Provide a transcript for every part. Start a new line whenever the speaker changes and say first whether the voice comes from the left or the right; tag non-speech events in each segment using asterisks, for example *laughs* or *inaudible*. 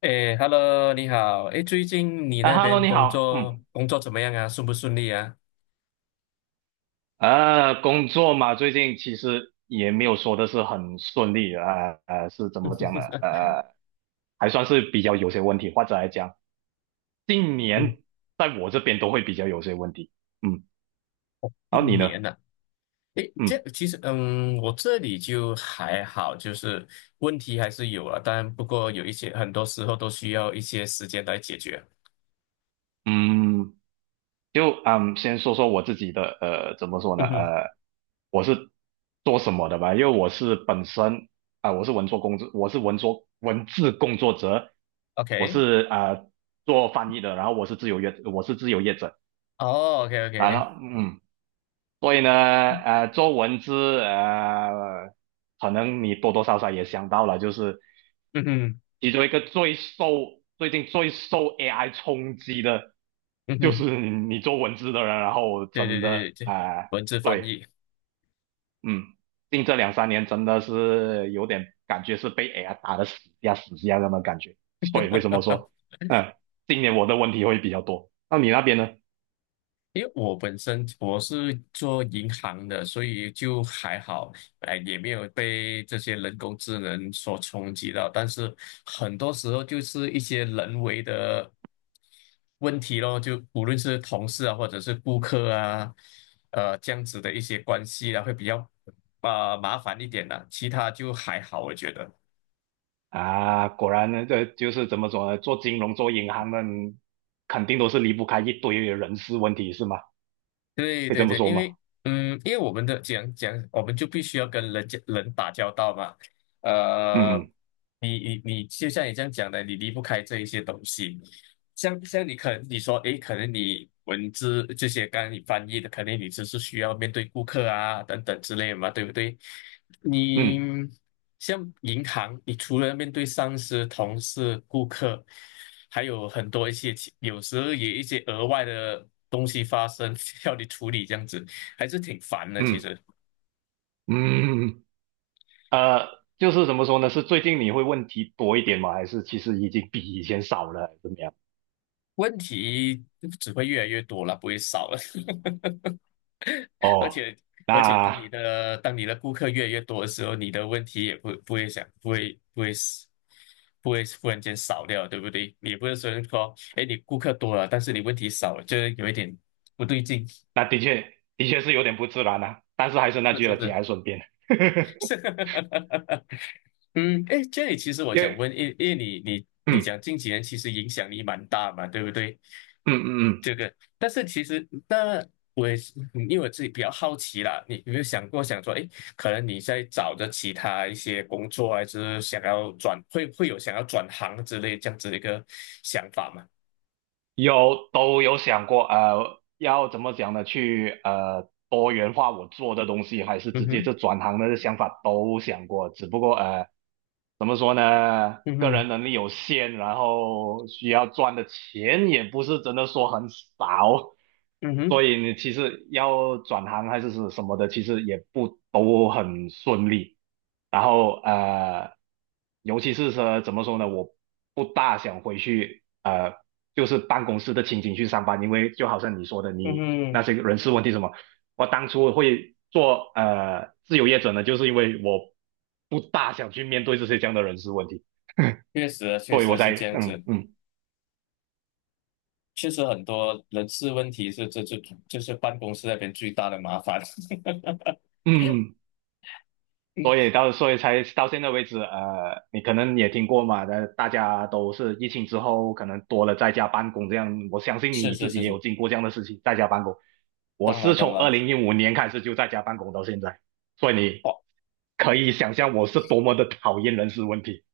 left: 哎，Hello，你好。哎，最近你
right: 啊
left: 那
right: ，Hello，
left: 边
right: 你
left: 工
right: 好，嗯，
left: 作工作怎么样啊？顺不顺利啊？
right: 工作嘛，最近其实也没有说的是很顺利，是怎么讲呢？还算是比较有些问题，或者来讲，近
left: 嗯，
right: 年在我这边都会比较有些问题，嗯，然后你
left: 近
right: 呢？
left: 年了、啊哎，这
right: 嗯
left: 其实，我这里就还好，就是问题还是有啊，但不过有一些很多时候都需要一些时间来解决。
right: 嗯。就先说说我自己的怎么说呢？
left: 嗯哼
right: 我是做什么的吧？因为我是本身我是文作工作，我是文作文字工作者，我
left: ，OK，
right: 是做翻译的，然后我是自由业，我是自由业者，
left: 哦
right: 然
left: ，OK，OK，
right: 后所以呢，做文字可能你多多少少也想到了，就是
left: 嗯哼，
right: 其中一个最近最受 AI 冲击的，
left: 嗯
right: 就
left: 哼，
right: 是你做文字的人，然后
left: 对对
right: 真的
left: 对对对，
right: 呃
left: 文字翻
right: 对，
left: 译。
right: 嗯，近这两三年真的是有点感觉是被 AI 打的死下死下那么感觉，所以为什么说，
left: *laughs*
right: 嗯，今年我的问题会比较多，那你那边呢？
left: 因为我本身我是做银行的，所以就还好，哎，也没有被这些人工智能所冲击到。但是很多时候就是一些人为的问题咯，就无论是同事啊，或者是顾客啊，这样子的一些关系啊，会比较啊、麻烦一点的、其他就还好，我觉得。
right: 啊，果然呢，这就是怎么说呢？做金融、做银行的，肯定都是离不开一堆人事问题，是吗？
left: 对
right: 可以这
left: 对
right: 么
left: 对，
right: 说
left: 因
right: 吗？
left: 为嗯，因为我们的讲讲，我们就必须要跟人家人打交道嘛。呃，
right: 嗯
left: 你，就像你这样讲的，你离不开这一些东西。像你说，诶，可能你文字这些，刚刚你翻译的，可能你只是需要面对顾客啊等等之类的嘛，对不对？你
right: 嗯
left: 像银行，你除了面对上司、同事、顾客，还有很多一些有时候也一些额外的东西发生，*laughs* 要你处理，这样子还是挺烦的。其
right: 嗯
left: 实
right: 嗯嗯。就是怎么说呢？是最近你会问题多一点吗？还是其实已经比以前少了，还是怎么样？
left: 问题只会越来越多了，不会少了。*laughs* 而
right: 哦，
left: 且而且，当你
right: 那
left: 的当你的顾客越来越多的时候，你的问题也不不会想不会不会死不会忽然间少掉，对不对？你不是说，哎，你顾客多了，但是你问题少了，就是有一点不对劲。
right: 那的确的确是有点不自然啊，但是还是那
left: 是
right: 句
left: 是
right: 了，节
left: 是，
right: 哀顺变。
left: *laughs* 是，
right: *laughs*
left: 嗯，哎，这里其实我
right: 因
left: 想
right: 为
left: 问，因为你
right: 嗯
left: 讲近几年其实影响力蛮大嘛，对不对？
right: 嗯嗯嗯，
left: 这个，但是其实那我也是，因为我自己比较好奇啦，你有没有想过想说，哎，可能你在找着其他一些工作，还是想要转，会有想要转行之类这样子的一个想法吗？
right: 都有想过，要怎么讲呢？去多元化我做的东西，还是
left: 嗯
right: 直接
left: 哼，
right: 就转行的想法都想过，只不过怎么说呢，
left: 嗯
right: 个
left: 哼，
right: 人能力有限，然后需要赚的钱也不是真的说很少，
left: 嗯哼，
right: 所以你其实要转行还是什么的，其实也不都很顺利，然后。尤其是说怎么说呢，我不大想回去，就是办公室的情景去上班，因为就好像你说的，
left: 嗯
right: 你那
left: 哼，
right: 些人事问题什么，我当初会做自由业者呢，就是因为我不大想去面对这些这样的人事问题，
left: 确实啊
right: *laughs*
left: 确
right: 所以我
left: 实
right: 才
left: 是这样子。确实很多人事问题是这就是办公室那边最大的麻烦。*laughs*
right: 嗯嗯所以才到现在为止，你可能也听过嘛，大家都是疫情之后可能多了在家办公这样，我相信
left: 是
right: 你
left: 是
right: 自己
left: 是
right: 也有
left: 是，
right: 经过这样的事情，在家办公。我
left: 当
right: 是
left: 然当
right: 从
left: 然。
right: 二零一五年开始就在家办公到现在，所以你
left: 哇，
right: 可以想象我是多么的讨厌人事问题。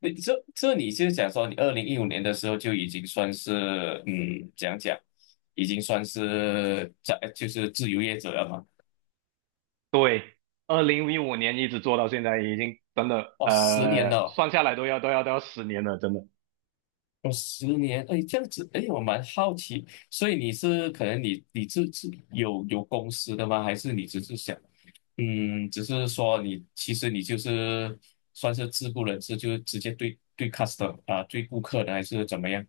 left: 你这你是讲说你2015年的时候就已经算是怎样讲，已经算是在就是自由业者了嘛？
right: 对，二零一五年一直做到现在，已经真的
left: 哇，十年了哦，哦
right: 算下来都要10年了，真的。
left: 十年，哎，这样子，哎，我蛮好奇，所以你是可能你自有公司的吗？还是你只是想只是说你其实你就是算是自雇人士，就是直接对 customer 啊，对顾客的还是怎么样？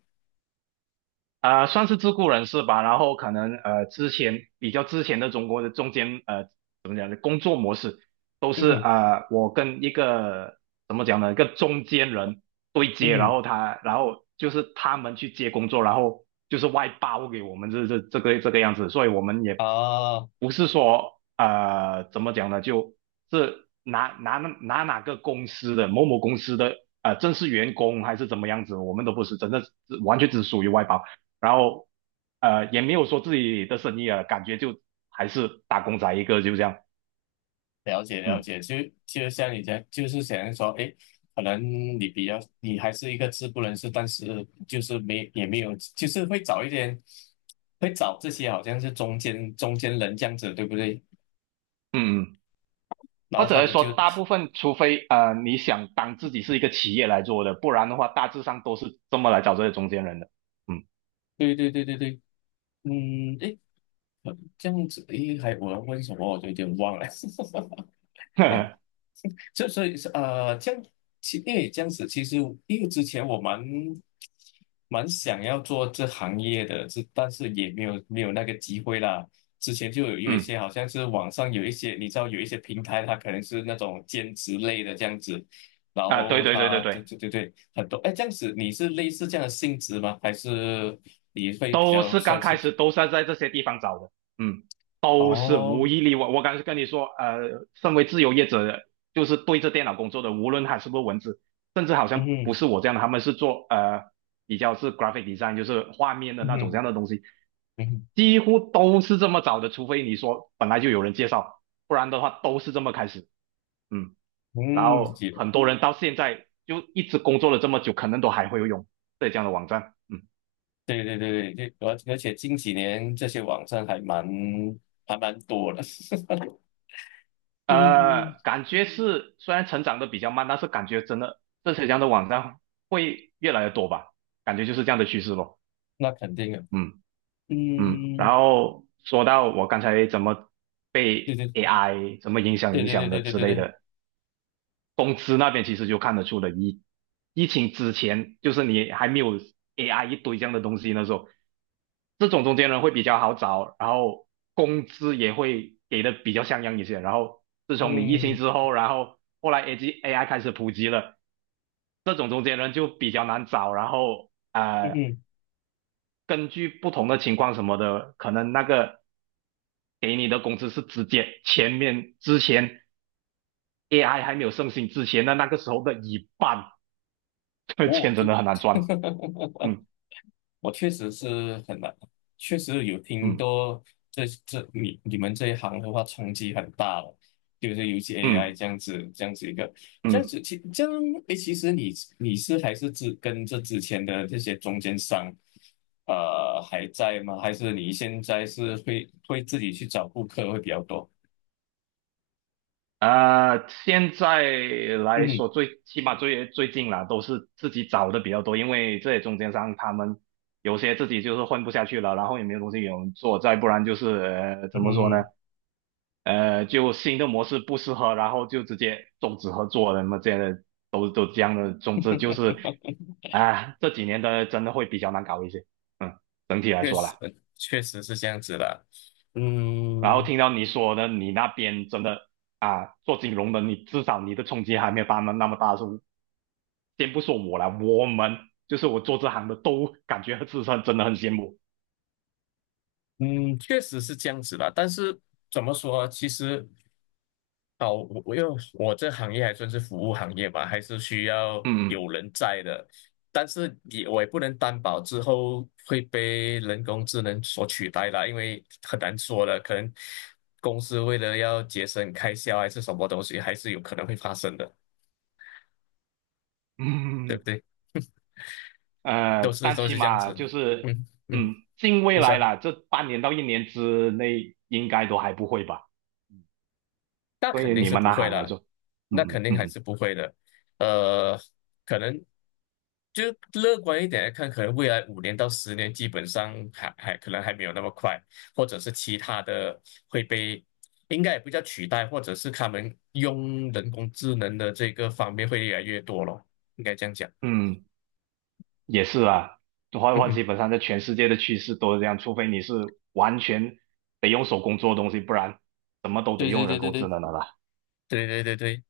right: 算是自雇人士吧。然后可能之前比较之前的中国的中间怎么讲呢？工作模式都
left: 嗯
right: 是
left: 哼，
right: 我跟一个怎么讲呢，一个中间人对
left: 嗯
right: 接，然
left: 哼，
right: 后就是他们去接工作，然后就是外包给我们这个样子。所以我们也
left: 啊，
right: 不是说怎么讲呢，就是拿拿拿哪个公司的某某公司的正式员工还是怎么样子，我们都不是，真的是完全只属于外包，然后也没有说自己的生意啊，感觉就还是打工仔一个，就这样，
left: 了解了
right: 嗯
left: 解，就像你讲，就是想说，诶，可能你比较你还是一个自雇人士，但是就是没也没有，就是会找一点，会找这些好像是中间人这样子，对不对？
right: 嗯嗯，
left: 然
right: 或
left: 后
right: 者
left: 他
right: 来
left: 们就，
right: 说大部分，除非你想当自己是一个企业来做的，不然的话大致上都是这么来找这些中间人的，嗯
left: 对对对对对，嗯，诶，这样子，诶，还我要问什么，我就有点忘了。*laughs*
right: *laughs*
left: 就所以是这样因为这样子，其实因为之前我蛮想要做这行业的，这但是也没有那个机会啦。之前就有一
right: 嗯
left: 些好像是网上有一些，你知道有一些平台，它可能是那种兼职类的这样子，然
right: 啊，对
left: 后
right: 对对对
left: 它对
right: 对。
left: 对对对很多哎这样子，你是类似这样的性质吗？还是你会比
right: 都
left: 较
right: 是刚
left: 算
right: 开
left: 是
right: 始都是在这些地方找的，嗯，都是无
left: 哦
right: 一例外。我刚才跟你说，身为自由业者，就是对着电脑工作的，无论他是不是文字，甚至好
left: 嗯
right: 像
left: 哼
right: 不是我这样的，他们是做比较是 graphic design，就是画面的
left: 嗯
right: 那种这
left: 哼
right: 样的东西，
left: 嗯哼
right: 几乎都是这么找的，除非你说本来就有人介绍，不然的话都是这么开始，嗯，然
left: 嗯，
right: 后很多人到现在就一直工作了这么久，可能都还会用浙江的网站，嗯。
left: 对对对对，而且近几年这些网站还蛮多的，*laughs* 嗯，
right: 感觉是虽然成长的比较慢，但是感觉真的这些这样的网站会越来越多吧，感觉就是这样的趋势咯。
left: 那肯定的，
right: 嗯嗯，然
left: 嗯，
right: 后说到我刚才怎么
left: 对
right: 被
left: 对
right: AI 怎么影响
left: 对
right: 影
left: 对对
right: 响的
left: 对对
right: 之
left: 对
right: 类
left: 对，
right: 的，工资那边其实就看得出了疫情之前，就是你还没有 AI 一堆这样的东西那时候，这种中间人会比较好找，然后工资也会给的比较像样一些。然后自从你疫情
left: 嗯
right: 之后，然后后来 AGAI 开始普及了，这种中间人就比较难找。然后
left: 嗯嗯，
right: 根据不同的情况什么的，可能那个给你的工资是直接之前 AI 还没有盛行之前的那个时候的一半。*laughs* 这
left: 哦，
right: 钱
left: 就
right: 真的很难赚。
left: *laughs*，
right: 嗯
left: 我确实是很难，确实有听
right: 嗯
left: 多这你们这一行的话冲击很大了，就是尤其 AI
right: 嗯
left: 这样子一个这样
right: 嗯，
left: 子这样诶，其实你你是还是只跟这之前的这些中间商，还在吗？还是你现在是会自己去找顾客会比较多？
right: 现在来
left: 嗯
right: 说最起码最近啦，都是自己找的比较多，因为这些中间商他们有些自己就是混不下去了，然后也没有东西给我们做，再不然就是怎么说呢？
left: 嗯
right: 就新的模式不适合，然后就直接终止合作了，那么这样的都这样的，总之就是这几年的真的会比较难搞一些。嗯，整体
left: *laughs*
right: 来
left: 确
right: 说
left: 实
right: 啦。
left: 确实是这样子啦，
right: 然后
left: 嗯。
right: 听到你说的，你那边真的啊，做金融的，你至少你的冲击还没有他们那么大。时候，先不说我了，我们就是我做这行的都感觉自身真的很羡慕。
left: 嗯，确实是这样子啦。但是怎么说啊，其实哦，我这行业还算是服务行业吧，还是需要
right: 嗯
left: 有人在的。但是我也不能担保之后会被人工智能所取代啦，因为很难说的。可能公司为了要节省开销还是什么东西，还是有可能会发生的，
right: 嗯
left: 对
right: 嗯嗯
left: 不
right: 嗯，
left: 对？都是
right: 但
left: 都
right: 起
left: 是这样
right: 码
left: 子。
right: 就是
left: 嗯嗯，
right: 近未
left: 你说
right: 来
left: 呢？
right: 啦，这半年到一年之内应该都还不会吧？
left: 那
right: 对
left: 肯
right: 于
left: 定
right: 你
left: 是
right: 们
left: 不
right: 那
left: 会
right: 行来
left: 啦，
right: 说，
left: 那肯
right: 嗯
left: 定还
right: 嗯
left: 是不会的。呃，可能就乐观一点来看，可能未来5年到10年，基本上还可能还没有那么快，或者是其他的会被，应该也不叫取代，或者是他们用人工智能的这个方面会越来越多咯，应该这样讲。
right: 嗯嗯。也是啊，画
left: 嗯
right: 话
left: 哼，
right: 基本上在全世界的趋势都是这样，除非你是完全得用手工做的东西，不然什么都得
left: 对对
right: 用
left: 对
right: 人
left: 对
right: 工智
left: 对。
right: 能的啦。
left: 对对对对。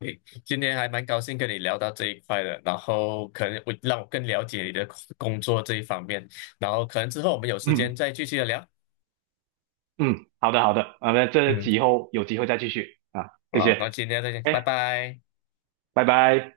left: 诶，今天还蛮高兴跟你聊到这一块的，然后可能我让我更了解你的工作这一方面，然后可能之后我们有时间
right: 嗯
left: 再继续的聊。
right: 嗯，好的好的，啊，那这
left: 嗯，
right: 以后有机会再继续啊，谢
left: 好，那
right: 谢，
left: 今天再见，拜
right: 哎，
left: 拜。
right: 拜拜。